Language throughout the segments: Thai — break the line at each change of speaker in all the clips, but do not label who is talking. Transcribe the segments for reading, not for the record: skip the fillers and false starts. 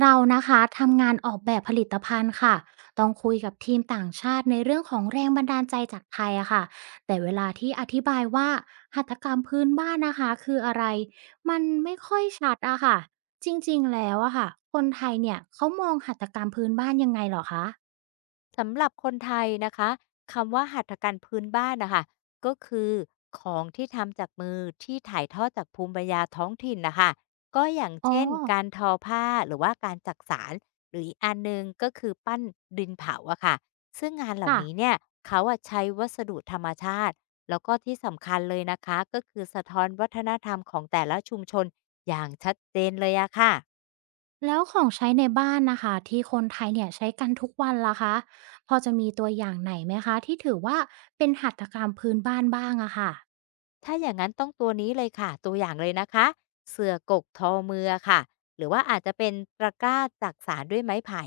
เรานะคะทำงานออกแบบผลิตภัณฑ์ค่ะต้องคุยกับทีมต่างชาติในเรื่องของแรงบันดาลใจจากไทยอะค่ะแต่เวลาที่อธิบายว่าหัตถกรรมพื้นบ้านนะคะคืออะไรมันไม่ค่อยชัดอะค่ะจริงๆแล้วอะค่ะคนไทยเนี่ยเขามองหัตถกรรมพื้นบ้านยังไงเหรอคะ
สำหรับคนไทยนะคะคำว่าหัตถการพื้นบ้านนะคะก็คือของที่ทำจากมือที่ถ่ายทอดจากภูมิปัญญาท้องถิ่นนะคะก็อย่าง
อ๋อ
เช่นการทอผ้าหรือว่าการจักสานหรืออีกอันหนึงก็คือปั้นดินเผาอะค่ะซึ่งงานเหล่า
ค่ะ
นี้เนี่ยเขาอะใช้วัสดุธรรมชาติแล้วก็ที่สำคัญเลยนะคะก็คือสะท้อนวัฒนธรรมของแต่ละชุมชนอย่างชัดเจนเลยอะค่ะ
แล้วของใช้ในบ้านนะคะที่คนไทยเนี่ยใช้กันทุกวันล่ะคะพอจะมีตัวอย่างไหนไหมคะที่ถือว่าเป็นหัตถกรรมพื้นบ้านบ้างอะค่ะ
ถ้าอย่างนั้นต้องตัวนี้เลยค่ะตัวอย่างเลยนะคะเสือกกทอมืออค่ะหรือว่าอาจจะเป็นตะกร้าจักสานด้วยไม้ไผ่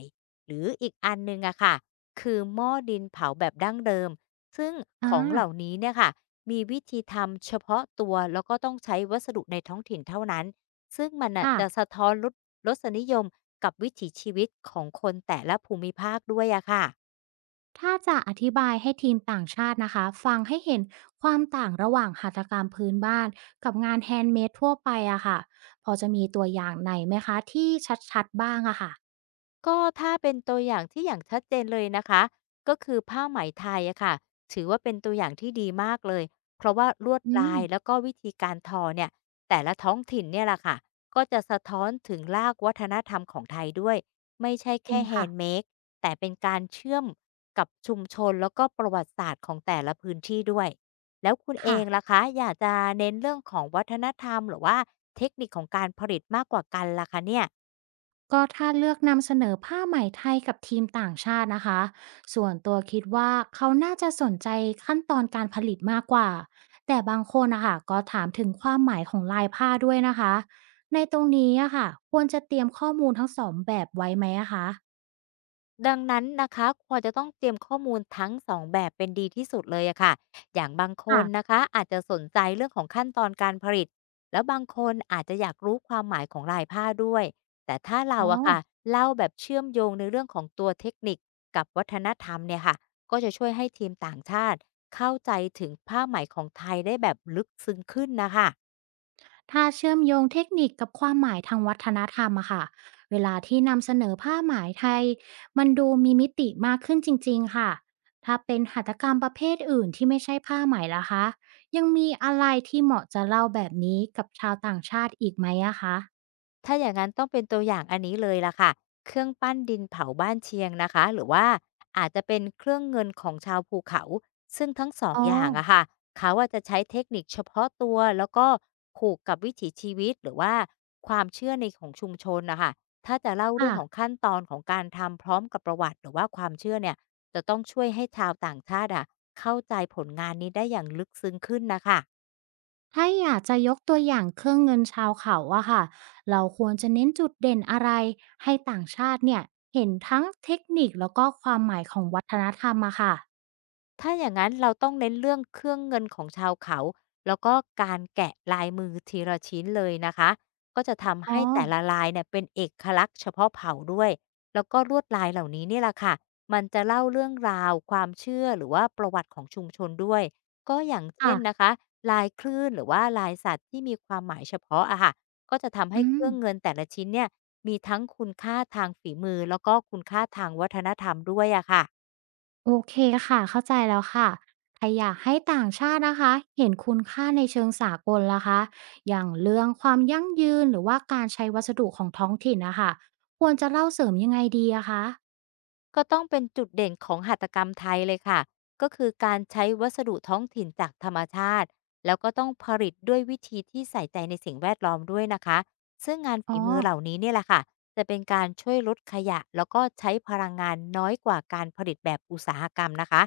หรืออีกอันหนึ่งอะค่ะคือหม้อดินเผาแบบดั้งเดิมซึ่ง
อ่
ของ
า
เหล่านี้เนี่ยค่ะมีวิธีทำเฉพาะตัวแล้วก็ต้องใช้วัสดุในท้องถิ่นเท่านั้นซึ่งมันน่ะ
ค่ะ
จะสะท้อนลดสรสนิยมกับวิถีชีวิตของคนแต่ละภูมิภาคด้วยอะค่ะ
ถ้าจะอธิบายให้ทีมต่างชาตินะคะฟังให้เห็นความต่างระหว่างหัตถกรรมพื้นบ้านกับงานแฮนด์เมดทั่วไปอะค่ะพอจะมีตัวอย่างไหนไหมคะที่ชัดๆบ้างอะค่ะ
ก็ถ้าเป็นตัวอย่างที่อย่างชัดเจนเลยนะคะก็คือผ้าไหมไทยอะค่ะถือว่าเป็นตัวอย่างที่ดีมากเลยเพราะว่าลวด
อื
ลา
ม
ยแล้วก็วิธีการทอเนี่ยแต่ละท้องถิ่นเนี่ยแหละค่ะก็จะสะท้อนถึงรากวัฒนธรรมของไทยด้วยไม่ใช่
จริ
แค่
ง
แฮ
ค่ะ
นด์เมดแต่เป็นการเชื่อมกับชุมชนแล้วก็ประวัติศาสตร์ของแต่ละพื้นที่ด้วยแล้วคุณเอ
ค่ะ
งล่ะคะอยากจะเน้นเรื่องของวัฒนธรรมหรือว่าเทคนิคของการผลิตมากกว่ากันล่ะคะเนี่ย
ก็ถ้าเลือกนำเสนอผ้าไหมไทยกับทีมต่างชาตินะคะส่วนตัวคิดว่าเขาน่าจะสนใจขั้นตอนการผลิตมากกว่าแต่บางคนนะคะก็ถามถึงความหมายของลายผ้าด้วยนะคะในตรงนี้อะค่ะควรจะเตรียมข้อมูลทั้งสองแบบไว้ไหมอะคะ
ดังนั้นนะคะควรจะต้องเตรียมข้อมูลทั้งสองแบบเป็นดีที่สุดเลยอะค่ะอย่างบางค
ค่ะ
นนะคะอาจจะสนใจเรื่องของขั้นตอนการผลิต แล้วบางคนอาจจะอยากรู้ความหมายของลายผ้าด้วย แต่ถ้าเรา
อ๋อ
อะค่ะเล่าแบบเชื่อมโยงในเรื่องของตัวเทคนิคกับวัฒนธรรมเนี่ยค่ะก็จะช่วยให้ทีมต่างชาติเข้าใจถึงผ้าไหมของไทยได้แบบลึกซึ้งขึ้นนะคะ
ถ้าเชื่อมโยงเทคนิคกับความหมายทางวัฒนธรรมอะค่ะเวลาที่นำเสนอผ้าไหมายไทยมันดูมีมิติมากขึ้นจริงๆค่ะถ้าเป็นหัตถกรรมประเภทอื่นที่ไม่ใช่ผ้าไหมล่ะคะยังมีอะไรที่เหมาะจะเล่าแบบนี้กับชาวต่างชาติอีกไหมอะคะ
ถ้าอย่างนั้นต้องเป็นตัวอย่างอันนี้เลยล่ะค่ะเครื่องปั้นดินเผาบ้านเชียงนะคะหรือว่าอาจจะเป็นเครื่องเงินของชาวภูเขาซึ่งทั้งสอง
อ๋อ
อย่างอะค่ะเขาอะจะใช้เทคนิคเฉพาะตัวแล้วก็ผูกกับวิถีชีวิตหรือว่าความเชื่อในของชุมชนนะคะถ้าจะเล่าเรื่
ค่ะ
องของขั้นตอนของการทำพร้อมกับประวัติหรือว่าความเชื่อเนี่ยจะต้องช่วยให้ชาวต่างชาติอะเข้าใจผลงานนี้ได้อย่างลึกซึ้งขึ้นนะคะ
ถ้าอยากจะยกตัวอย่างเครื่องเงินชาวเขาอะค่ะเราควรจะเน้นจุดเด่นอะไรให้ต่างชาติเนี่ยเห็นทั้งเทคนิคแล้วก็ความหมายของวัฒนธรรมอะค่ะ
ถ้าอย่างนั้นเราต้องเน้นเรื่องเครื่องเงินของชาวเขาแล้วก็การแกะลายมือทีละชิ้นเลยนะคะก็จะทำ
อ๋อ
ให้แต่ละลายเนี่ยเป็นเอกลักษณ์เฉพาะเผ่าด้วยแล้วก็ลวดลายเหล่านี้นี่แหละค่ะมันจะเล่าเรื่องราวความเชื่อหรือว่าประวัติของชุมชนด้วยก็อย่างเช่
ค่ะ
นนะคะลายคลื่นหรือว่าลายสัตว์ที่มีความหมายเฉพาะอะค่ะก็จะทำให้
อื
เค
ม
รื่องเงินแต่ละชิ้นเนี่ยมีทั้งคุณค่าทางฝีมือแล้วก็คุณค่าทางวัฒนธรรมด้วยอะค่ะ
โอเคค่ะเข้าใจแล้วค่ะถ้าอยากให้ต่างชาตินะคะเห็นคุณค่าในเชิงสากลล่ะคะอย่างเรื่องความยั่งยืนหรือว่าการใช้วัสดุของท้องถิ่นนะคะควรจะเล่าเสริมยังไงดีอะคะ
ก็ต้องเป็นจุดเด่นของหัตถกรรมไทยเลยค่ะก็คือการใช้วัสดุท้องถิ่นจากธรรมชาติแล้วก็ต้องผลิตด้วยวิธีที่ใส่ใจในสิ่งแวดล้อมด้วยนะคะ ซึ่งงาน
อ๋
ฝี
อ
มือเหล่านี้เนี่ยแหละค่ะจะเป็นการช่วยลดขยะ แล้วก็ใช้พลังงานน้อยกว่าการผลิตแบบอุตสาหกรรมนะคะ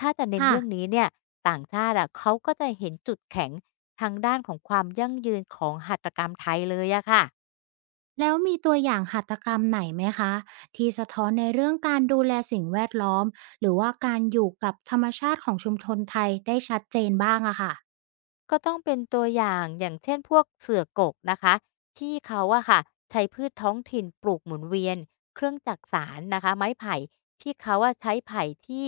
ถ้าจะเน้น
ค่ะ
เรื่องนี้เนี่ยต่างชาติอะเขาก็จะเห็นจุดแข็งทางด้านของความยั่งยืนของหัตถกรรมไทยเลยอะค่ะ
แล้วมีตัวอย่างหัตถกรรมไหนไหมคะที่สะท้อนในเรื่องการดูแลสิ่งแวดล้อมหรือว่าการอยู่กับธรรมชาติของชุมชนไทยได้ชัดเจนบ้างอะค่ะ
ก็ต้องเป็นตัวอย่างอย่างเช่นพวกเสือกกนะคะที่เขาอะค่ะใช้พืชท้องถิ่นปลูกหมุนเวียนเครื่องจักสานนะคะไม้ไผ่ที่เขาอะใช้ไผ่ที่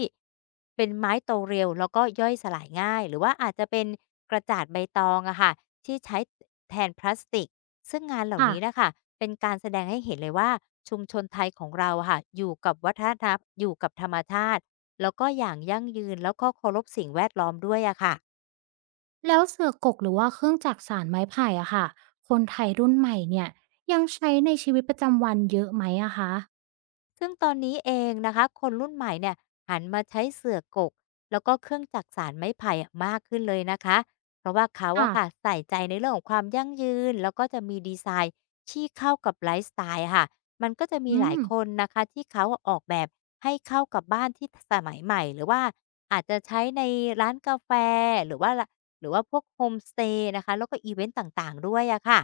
เป็นไม้โตเร็วแล้วก็ย่อยสลายง่ายหรือว่าอาจจะเป็นกระจาดใบตองอะค่ะที่ใช้แทนพลาสติกซึ่งงานเหล่านี้
ค่ะ
น่ะคะเป็นการแสดงให้เห็นเลยว่าชุมชนไทยของเราอะค่ะอยู่กับวัฒนธรรมอยู่กับธรรมชาติแล้วก็อย่างยั่งยืนแล้วก็เคารพสิ่งแวดล้อมด้วยอะค่ะ
แล้วเสือกกหรือว่าเครื่องจักสานไม้ไผ่อะค่ะคนไทยรุ่นใหม่เนี่ยยังใช้ในชีวิตประจำวันเยอะไหมอะคะ
ซึ่งตอนนี้เองนะคะคนรุ่นใหม่เนี่ยหันมาใช้เสื่อกกแล้วก็เครื่องจักสานไม้ไผ่อะมากขึ้นเลยนะคะเพราะว่าเขา
ค่ะ
อะค่ะใส่ใจในเรื่องของความยั่งยืนแล้วก็จะมีดีไซน์ที่เข้ากับไลฟ์สไตล์ค่ะมันก็จะมี
อื
หลา
ม
ยคนนะคะที่เขาออกแบบให้เข้ากับบ้านที่สมัยใหม่หรือว่าอาจจะใช้ในร้านกาแฟหรือว่าหรือว่าพวกโฮมสเตย์นะคะแล้วก็อีเวนต์ต่างๆด้วยอะค่ะ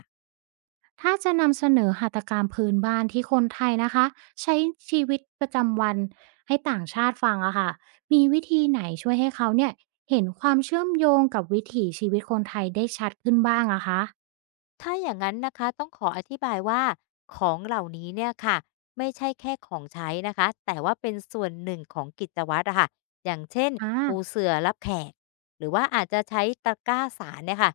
ถ้าจะนำเสนอหัตถกรรมพื้นบ้านที่คนไทยนะคะใช้ชีวิตประจำวันให้ต่างชาติฟังอะค่ะมีวิธีไหนช่วยให้เขาเนี่ยเห็นความเชื่อมโยงกับวิถีชีวิตคนไทยได้ชัดขึ้นบ้างอะคะ
ถ้าอย่างนั้นนะคะต้องขออธิบายว่าของเหล่านี้เนี่ยค่ะไม่ใช่แค่ของใช้นะคะแต่ว่าเป็นส่วนหนึ่งของกิจวัตรอะค่ะอย่างเช่น
อา
ปูเสื่อรับแขกหรือว่าอาจจะใช้ตะกร้าสารเนี่ยค่ะ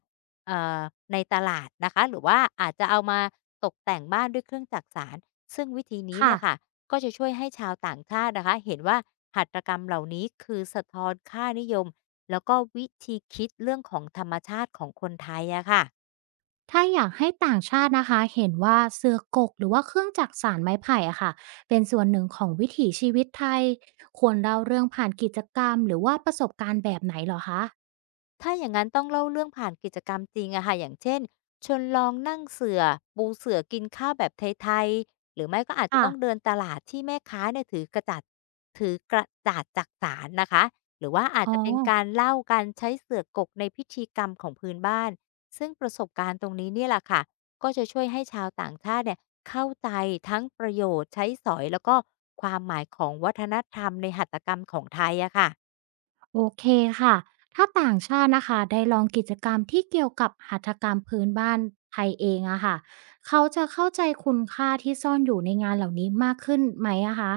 เอ่อในตลาดนะคะหรือว่าอาจจะเอามาตกแต่งบ้านด้วยเครื่องจักสานซึ่งวิธีนี้
ค่ะ
เนี่ยค่ะก็จะช่วยให้ชาวต่างชาตินะคะเห็นว่าหัตถกรรมเหล่านี้คือสะท้อนค่านิยมแล้วก็วิธีคิดเรื่องของธรรมชาติของคนไทยอะค่ะ
ถ้าอยากให้ต่างชาตินะคะเห็นว่าเสือกกหรือว่าเครื่องจักสานไม้ไผ่อะค่ะเป็นส่วนหนึ่งของวิถีชีวิตไทยควรเล่าเรื่องผ่านกิจกรรมหรือว่าประสบการณ์แบบไหนเหรอคะ
ถ้าอย่างนั้นต้องเล่าเรื่องผ่านกิจกรรมจริงอะค่ะอย่างเช่นชวนลองนั่งเสือ่อปูเสือ่อกินข้าวแบบไทยๆหรือไม่ก็อาจจะ
ค่ะ
ต้องเดินตลาดที่แม่ค้าเนี่ยถือกระจัดถือกระดาษจักสารนะคะหรือว่าอาจ
อ๋อ
จะเป็นการเล่าการใช้เสือกกในพิธีกรรมของพื้นบ้านซึ่งประสบการณ์ตรงนี้เนี่ยแหละค่ะก็จะช่วยให้ชาวต่างชาติเนี่ยเข้าใจทั้งประโยชน์ใช้สอยแล้วก็ความหมายของวัฒนธรรมในหัตถกรรมของไทยอะค่ะ
โอเคค่ะถ้าต่างชาตินะคะได้ลองกิจกรรมที่เกี่ยวกับหัตถกรรมพื้นบ้านไทยเองอะค่ะเขาจะเข้าใจคุณค่าที่ซ่อนอยู่ในงานเหล่านี้มากขึ้นไหมอะคะ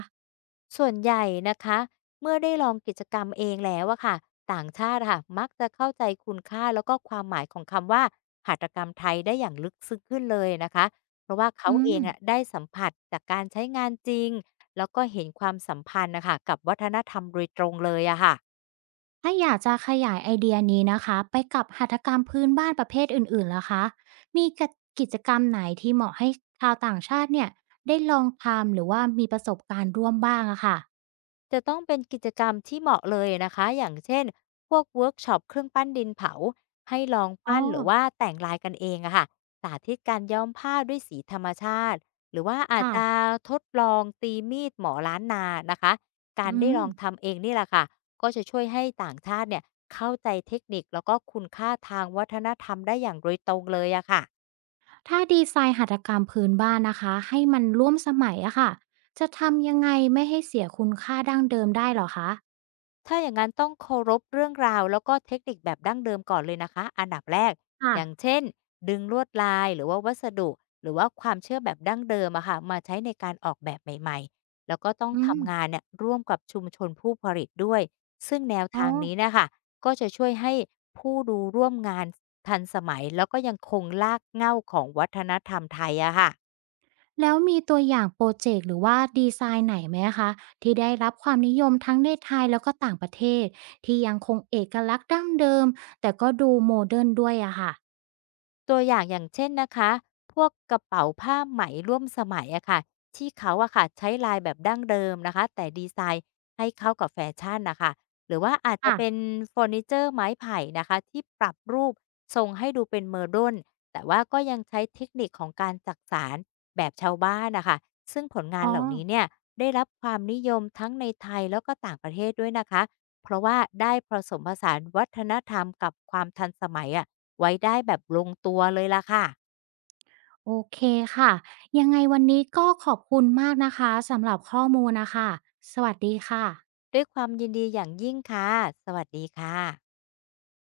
ส่วนใหญ่นะคะเมื่อได้ลองกิจกรรมเองแล้วอะค่ะต่างชาติอะค่ะมักจะเข้าใจคุณค่าแล้วก็ความหมายของคำว่าหัตถกรรมไทยได้อย่างลึกซึ้งขึ้นเลยนะคะเพราะว่าเขา
อื
เอ
ม
งอะได้สัมผัสจากการใช้งานจริงแล้วก็เห็นความสัมพันธ์นะคะกับวัฒนธรรมโดยตรงเลยอะค่ะ
ถ้าอยากจะขยายไอเดียนี้นะคะไปกับหัตถกรรมพื้นบ้านประเภทอื่นๆล่ะคะมีกิจกรรมไหนที่เหมาะให้ชาวต่างชาติเนี่ยได้ลองทำหรือว่ามีประสบการณ์ร่วมบ้างอะค่ะ
จะต้องเป็นกิจกรรมที่เหมาะเลยนะคะอย่างเช่นพวกเวิร์กช็อปเครื่องปั้นดินเผาให้ลอง
อ๋อ
ปั้นหรือว่าแต่งลายกันเองอะค่ะสาธิตการย้อมผ้าด้วยสีธรรมชาติ หรือว่าอาจ
ค่ะ
จะทดลองตีมีดหมอล้านนานะคะการ
อื
ได้
ม
ลองทำเองนี่แหละค่ะก็จะช่วยให้ต่างชาติเนี่ยเข้าใจเทคนิคแล้วก็คุณค่าทางวัฒนธรรมได้อย่างโดยตรงเลยอะค่ะ
ถ้าดีไซน์หัตถกรรมพื้นบ้านนะคะให้มันร่วมสมัยอะค่ะจะทำยังไงไม่ให้เสียคุณค่าดั้งเดิมได้เหรอคะ
ถ้าอย่างนั้นต้องเคารพเรื่องราวแล้วก็เทคนิคแบบดั้งเดิมก่อนเลยนะคะอันดับแรก
ค่ะ
อย่างเช่นดึงลวดลายหรือว่าวัสดุหรือว่าความเชื่อแบบดั้งเดิมอะค่ะมาใช้ในการออกแบบใหม่ๆแล้วก็ต้อง
อืม
ทำงานเนี่ยร่วมกับชุมชนผู้ผลิตด้วยซึ่งแนว
อ๋อ
ทางนี้นะคะก็จะช่วยให้ผู้ดูร่วมงานทันสมัยแล้วก็ยังคงลากเหง้าของวัฒนธรรมไทยอะค่ะ
แล้วมีตัวอย่างโปรเจกต์หรือว่าดีไซน์ไหนไหมคะที่ได้รับความนิยมทั้งในไทยแล้วก็ต่างประเทศที่ยังคงเอกลักษณ์ดั้งเดิมแต่ก็ดูโมเดิร์นด้วยอะค่ะ
ตัวอย่างอย่างเช่นนะคะพวกกระเป๋าผ้าไหมร่วมสมัยอะค่ะที่เขาอะค่ะใช้ลายแบบดั้งเดิมนะคะแต่ดีไซน์ให้เข้ากับแฟชั่นนะคะหรือว่าอาจจะ
ค่ะ
เป็นเฟอร์นิเจอร์ไม้ไผ่นะคะที่ปรับรูปทรงให้ดูเป็นเมอร์ด r นแต่ว่าก็ยังใช้เทคนิคของการจักสานแบบชาวบ้านนะคะซึ่งผลงาน
อ๋อ
เหล่านี้เนี่ยได้รับความนิยมทั้งในไทยแล้วก็ต่างประเทศด้วยนะคะเพราะว่าได้ผสมผสานวัฒนธรรมกับความทันสมัยอะ ไว้ได้แบบลงตัวเลยล่ะค่ะ
โอเคค่ะยังไงวันนี้ก็ขอบคุณมากนะคะสำหรับข้อมูลนะคะสวัสดีค่ะ
ด้วยความยินดีอย่างยิ่งค่ะสวัสดีค่ะ